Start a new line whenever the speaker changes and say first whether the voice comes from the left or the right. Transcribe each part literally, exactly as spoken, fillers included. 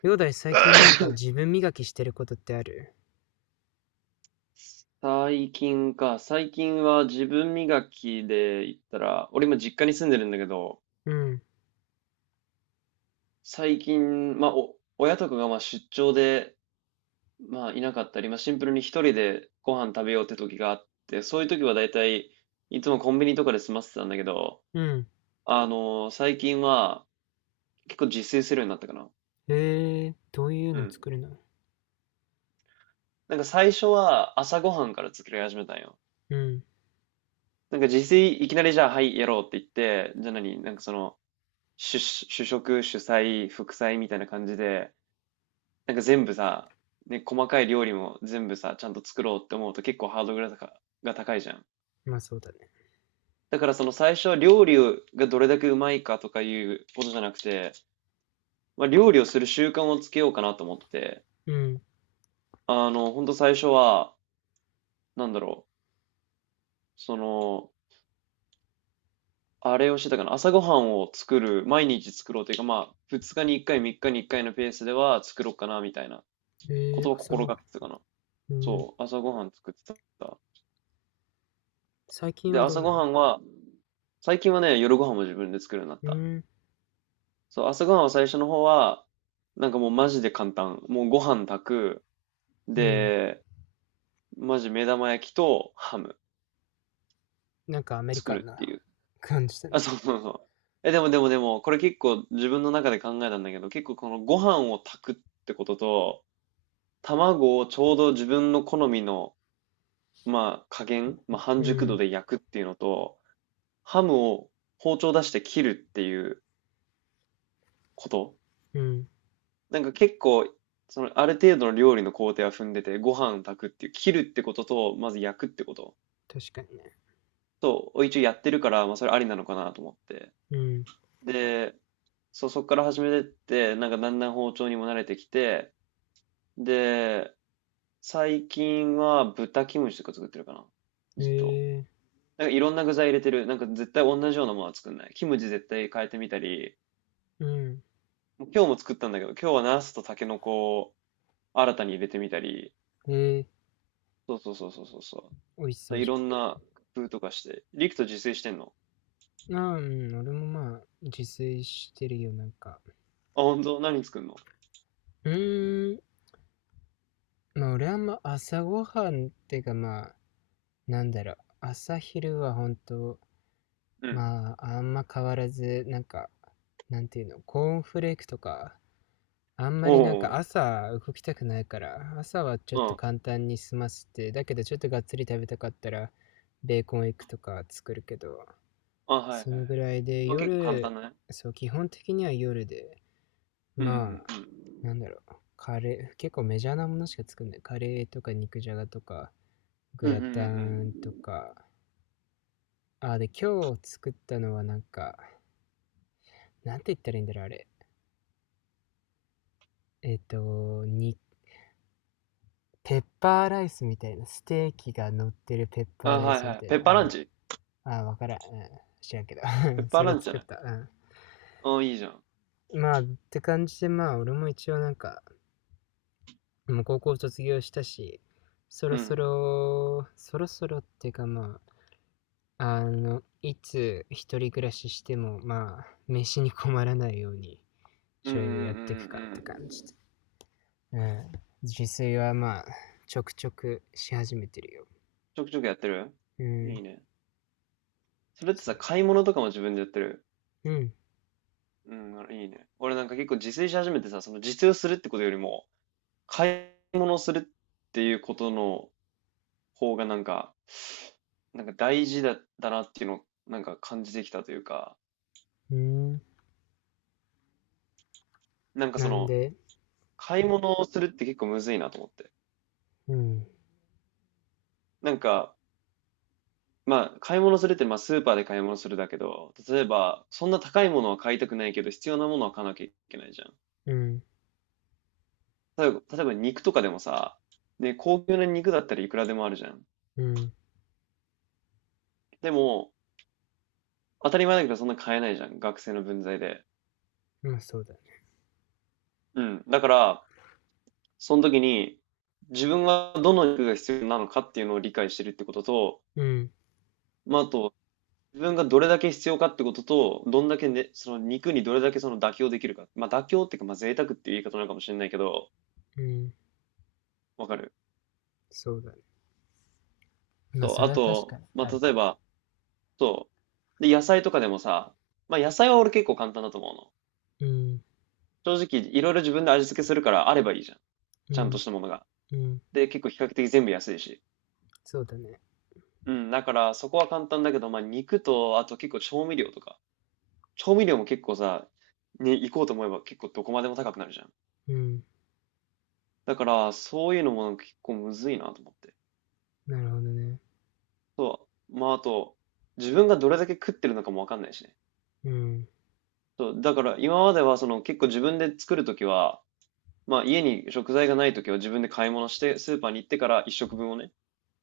left: ヨーダイ、最近なんか自分磨きしてることってある？
right: 最近か。最近は自分磨きで言ったら、俺今実家に住んでるんだけど、
left: うん、
right: 最近、まあ、お、親とかがまあ出張で、まあ、いなかったり、まあ、シンプルに一人でご飯食べようって時があって、そういう時は大体、いつもコンビニとかで済ませてたんだけど、
left: うん。
right: あのー最近は結構自炊するようになったかな。
left: へえー、どういう
right: う
left: の
right: ん。
left: 作るの？
right: なんか最初は朝ごはんから作り始めたんよ。
left: うん、
right: なんか自炊いきなりじゃあ、はい、やろうって言って、じゃあ何なんかその、主、主食、主菜、副菜みたいな感じで、なんか全部さ、ね、細かい料理も全部さ、ちゃんと作ろうって思うと結構ハードルが高が高いじゃん。
left: まあそうだね。
right: だからその最初は料理をがどれだけうまいかとかいうことじゃなくて、まあ、料理をする習慣をつけようかなと思って、
left: うん。
right: あの、ほんと最初は、なんだろう、その、あれをしてたかな、朝ごはんを作る、毎日作ろうというか、まあ、ふつかにいっかい、みっかにいっかいのペースでは作ろうかなみたいな
left: へ
right: こ
left: え
right: と
left: ー、
right: を
left: 朝
right: 心
left: ご
right: が
left: は
right: けてたかな。
left: ん。うん。
right: そう、朝ごはん作ってた。
left: 最近
right: で、
left: はどう
right: 朝ご
left: な
right: は
left: ん？
right: んは、最近はね、夜ごはんも自分で作るようになっ
left: う
right: た。
left: ん、
right: そう、朝ごはんは最初の方は、なんかもうマジで簡単。もうご飯炊く。
left: うん。
right: で、マジ目玉焼きとハム
left: なんかアメリカ
right: 作
left: ン
right: るって
left: な
right: いう。
left: 感じだね。
right: あ、そうそうそう。え、でもでもでも、これ結構自分の中で考えたんだけど、結構このご飯を炊くってことと、卵をちょうど自分の好みの、まあ加減、まあ半
left: う
right: 熟度
left: ん、
right: で焼くっていうのと、ハムを包丁出して切るっていうこと。
left: うん。
right: なんか結構、その、ある程度の料理の工程は踏んでて、ご飯炊くっていう、切るってことと、まず焼くってこと。
left: 確かにね。
right: と、一応やってるから、まあそれありなのかなと思って。
left: うん。
right: で、そう、そっから始めてって、なんかだんだん包丁にも慣れてきて、で、最近は豚キムチとか作ってるかな。
left: へ
right: ずっと。
left: え
right: なんかいろんな具材入れてる。なんか絶対同じようなものは作んない。キムチ絶対変えてみたり、
left: ー、う
right: 今日も作ったんだけど、今日はナスとタケノコ新たに入れてみたり、
left: ん。へえー、
right: そうそうそうそうそうそ
left: 美味し
right: う。
left: そ
right: で
left: う
right: い
left: じゃ
right: ろん
left: ん。
right: な工夫とかして。リクト自炊してんの？
left: ああ、うん、俺もまあ、自炊してるよ、なんか。
right: あ、本当何作んの？
left: うーん、まあ俺はあんま朝ごはんってかまあ、なんだろう、朝昼は本当、
right: うん。
left: まあ、あんま変わらず、なんか、なんていうの、コーンフレークとか、あんま
right: お
left: りなんか
right: お、
left: 朝動きたくないから、朝はちょっ
right: う
left: と
right: ん。
left: 簡単に済ませて、だけどちょっとがっつり食べたかったら、ベーコンエッグとか作るけど、
right: あ、はい
left: そ
right: は
left: のぐ
right: い。
left: らいで、
right: まあ結構簡
left: 夜、
right: 単だね。
left: そう、基本的には夜で、
right: うんう
left: まあ、
right: ん
left: なんだろう、カレー、結構メジャーなものしか作んない。カレーとか肉じゃがとか、グ
right: うんうん。
left: ラ
right: うんうんうん
left: タ
right: うん。
left: ンとか、あ、で、今日作ったのはなんか、なんて言ったらいいんだろう、あれ。えっ、と、に、ペッパーライスみたいな、ステーキが乗ってるペッ
right: あ、
left: パーライ
right: は
left: ス
right: いは
left: み
right: い。
left: たい
right: ペ
left: な。
right: ッ
left: う
right: パーラン
left: ん、
right: チ。
left: あ、わからん。うん、知らんけど。
right: ペッ パー
left: それ
right: ランチじゃ
left: 作っ
right: ない？
left: た。
right: あ、いいじゃん。
left: うん。まあ、って感じで、まあ、俺も一応なんか、もう高校卒業したし、そ
right: う
left: ろそ
right: ん。
left: ろ、そろそろっていうかまあ、あの、いつ一人暮らししても、まあ、飯に困らないように、
right: うん
left: ち
right: うん
left: ょ
right: うんうん
left: いやっていくかっ
right: う
left: て感じ
right: ん。
left: で。うん。自炊はまあ、ちょくちょくし始めてるよ。
right: ちょくちょくやってる？
left: う
right: い
left: ん。
right: いね。それって
left: そう。
right: さ、買い物とかも自分でやってる？
left: うん。
right: うん、あいいね。俺なんか結構自炊し始めてさ、その自炊をするってことよりも、買い物するっていうことの方がなんか、なんか大事だ、だなっていうのをなんか感じてきたというか、
left: うん。
right: なんかそ
left: なん
right: の、
left: で？
right: 買い物をするって結構むずいなと思って。
left: うん。
right: なんか、まあ、買い物するってまあスーパーで買い物するだけど、例えば、そんな高いものは買いたくないけど、必要なものは買わなきゃいけないじゃん。
left: うん。
right: 例えば、例えば肉とかでもさ、ね、高級な肉だったらいくらでもあるじゃん。
left: うん。
right: でも、当たり前だけどそんな買えないじゃん。学生の分際で。
left: まあそうだね。
right: うん。だから、その時に、自分はどの肉が必要なのかっていうのを理解してるってことと、
left: うん。
right: まあ、あと、自分がどれだけ必要かってことと、どんだけね、その肉にどれだけその妥協できるか。まあ、妥協っていうか、まあ、贅沢っていう言い方なのかもしれないけど、
left: うん。
right: わかる。
left: そうだね。まあそ
right: と、
left: れ
right: あ
left: は確か
right: と、
left: に
right: ま
left: ある
right: あ、例え
left: かも。
right: ば、そう。で、野菜とかでもさ、まあ、野菜は俺結構簡単だと思うの。
left: うん。
right: 正直、いろいろ自分で味付けするからあればいいじゃん。
left: う
right: ちゃんと
left: ん。
right: したものが。
left: うん。
right: で、結構比較的全部安いし。
left: そうだね。
right: うん、だからそこは簡単だけど、まあ、肉と、あと結構調味料とか。調味料も結構さ、ね、行こうと思えば結構どこまでも高くなるじゃん。
left: うん。
right: だから、そういうのも結構むずいなと思って。
left: なるほどね。
right: そう。まあ、あと、自分がどれだけ食ってるのかもわかんないしね。
left: うん。
right: そう。だから、今まではその結構自分で作るときは、まあ、家に食材がないときは自分で買い物して、スーパーに行ってから一食分をね、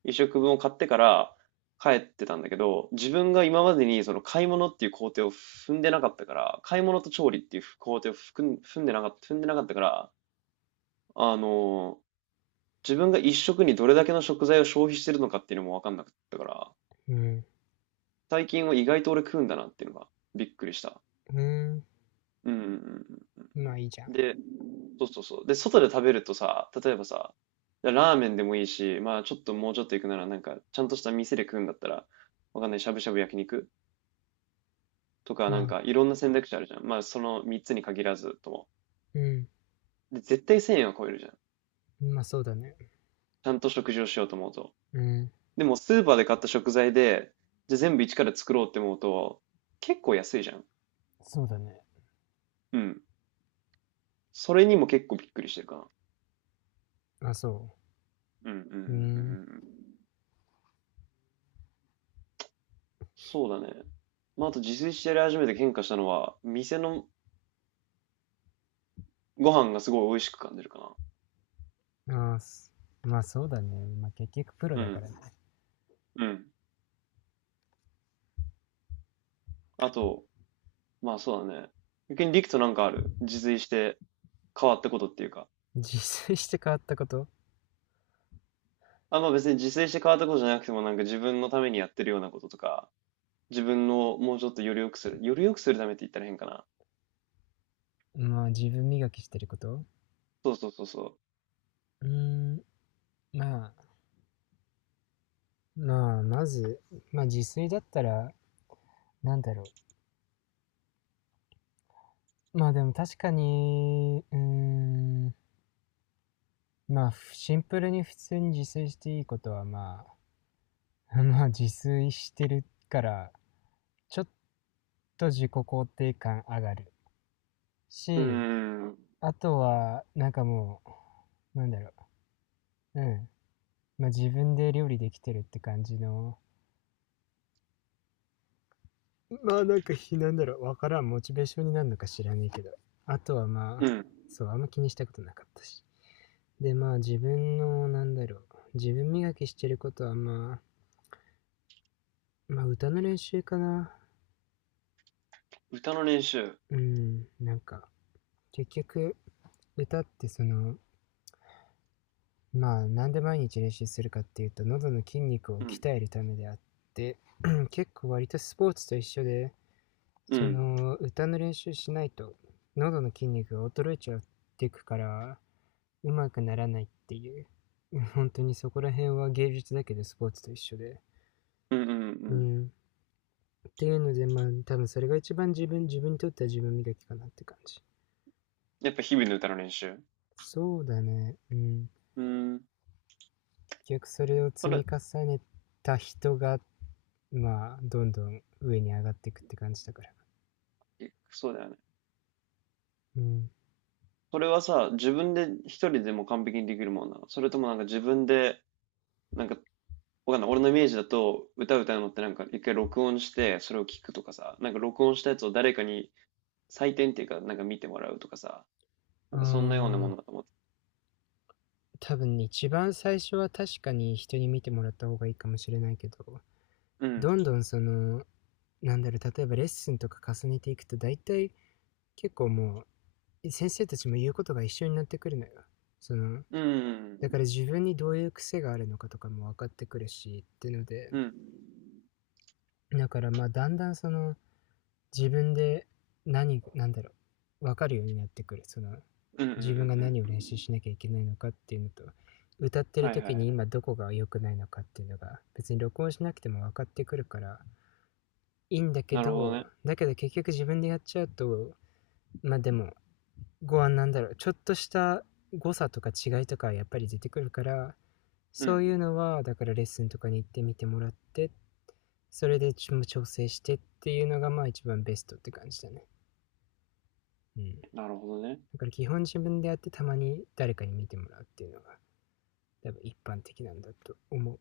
right: 一食分を買ってから帰ってたんだけど、自分が今までにその買い物っていう工程を踏んでなかったから、買い物と調理っていう工程を踏ん踏んでなかった、踏んでなかったから、あの自分が一食にどれだけの食材を消費してるのかっていうのも分かんなかったから、
left: うん。
right: 最近は意外と俺食うんだなっていうのがびっくりした。
left: う
right: うんうんうんうん。
left: ん。まあいいじゃん。
right: で、そうそうそう。で、外で食べるとさ、例えばさ、ラーメンでもいいし、まあちょっともうちょっと行くなら、なんかちゃんとした店で食うんだったら、わかんない、しゃぶしゃぶ焼肉とか、なん
left: あ、
right: かいろんな選択肢あるじゃん。まあそのみっつに限らずとも。
left: うん。
right: で、絶対せんえんは超えるじゃん。
left: まあそうだね。
right: ちゃんと食事をしようと思うと。
left: うん。
right: でもスーパーで買った食材で、じゃあ全部一から作ろうって思うと、結構安いじゃん。
left: そうだね。
right: うん。それにも結構びっくりしてるかな。
left: まあ、そ
right: うんうんうんう
left: う。う
right: ん
left: ん。
right: うん。そうだね。まあ、あと自炊してやり始めて変化したのは、店のご飯がすごい美味しく感じるか
left: あ、まあそうだね。まあ結局プロ
right: な。う
left: だからね。
right: ん。うん。あと、まあそうだね。逆にリクとなんかある自炊して変わったことっていうか。
left: 自炊して変わったこと？
right: あ、まあ別に自炊して変わったことじゃなくてもなんか自分のためにやってるようなこととか、自分をもうちょっとより良くする。より良くするためって言ったら変かな。
left: まあ自分磨きしてること。
right: そうそうそうそ
left: うーん、まあ、まあまず、まあ自炊だったら、なんだろうまあでも確かに、うーん、まあシンプルに普通に自炊していいことはまあ まあ自炊してるからちょっと自己肯定感上がる
right: う。うー
left: し、
right: ん。
left: あとはなんかもう、なんだろううんまあ自分で料理できてるって感じの、まあなんかひなんだろうわからん、モチベーションになるのか知らねえけど、あとはま
right: う
left: あ、
right: ん。
left: そうあんま気にしたことなかったし、でまあ自分の、なんだろう自分磨きしてることはまあ、まあ歌の練習かな。
right: 歌の練習。
left: うん、なんか結局歌って、その、まあなんで毎日練習するかっていうと喉の筋肉を
right: うん。
left: 鍛えるためであって、 結構割とスポーツと一緒で、
right: う
left: そ
right: ん。
left: の歌の練習しないと喉の筋肉が衰えちゃっていくからうまくならないっていう。 本当にそこら辺は芸術だけどスポーツと一緒で、
right: うんうんう
left: う
right: ん。
left: ん、っていうので、まあ多分それが一番自分自分にとっては自分磨きかなって感じ。
right: やっぱ日々の歌の練習。
left: そうだね、うん。
right: うーん。
left: 結局それを
right: そ
left: 積み
right: れ、
left: 重ねた人がまあどんどん上に上がっていくって感じだから。
right: えそうだよね。
left: うん。
right: それはさ、自分で一人でも完璧にできるもんなの？それともなんか自分で、なんか、わかんない。俺のイメージだと、歌歌うのってなんか一回録音して、それを聞くとかさ、なんか録音したやつを誰かに採点っていうか、なんか見てもらうとかさ、
left: あ
right: なんかそんなようなも
left: ん、
right: のだと思って。
left: 多分一番最初は確かに人に見てもらった方がいいかもしれないけど、
right: うん。
left: どんどんその、なんだろう例えばレッスンとか重ねていくと大体、結構もう先生たちも言うことが一緒になってくるのよ。その、
right: う
left: だか
right: ん。
left: ら自分にどういう癖があるのかとかも分かってくるし、っていうので、
right: うん。
left: だからまあだんだんその自分で、何、なんだろう、分かるようになってくる。その、
right: うんうんうん
left: 自分が何を
right: うん。
left: 練習しなきゃいけないのかっていうのと、歌ってる
right: はいはい
left: 時
right: は
left: に
right: い。
left: 今どこが良くないのかっていうのが別に録音しなくても分かってくるからいいんだけ
right: なるほど
left: ど、
right: ね。
left: だけど結局自分でやっちゃうと、まあでも、ご案なんだろうちょっとした誤差とか違いとかやっぱり出てくるから、
right: う
left: そうい
right: ん。
left: うのはだからレッスンとかに行ってみてもらって、それで調整してっていうのがまあ一番ベストって感じだね。うん。
right: なるほどね。
left: だから基本自分でやって、たまに誰かに見てもらうっていうのが多分一般的なんだと思う。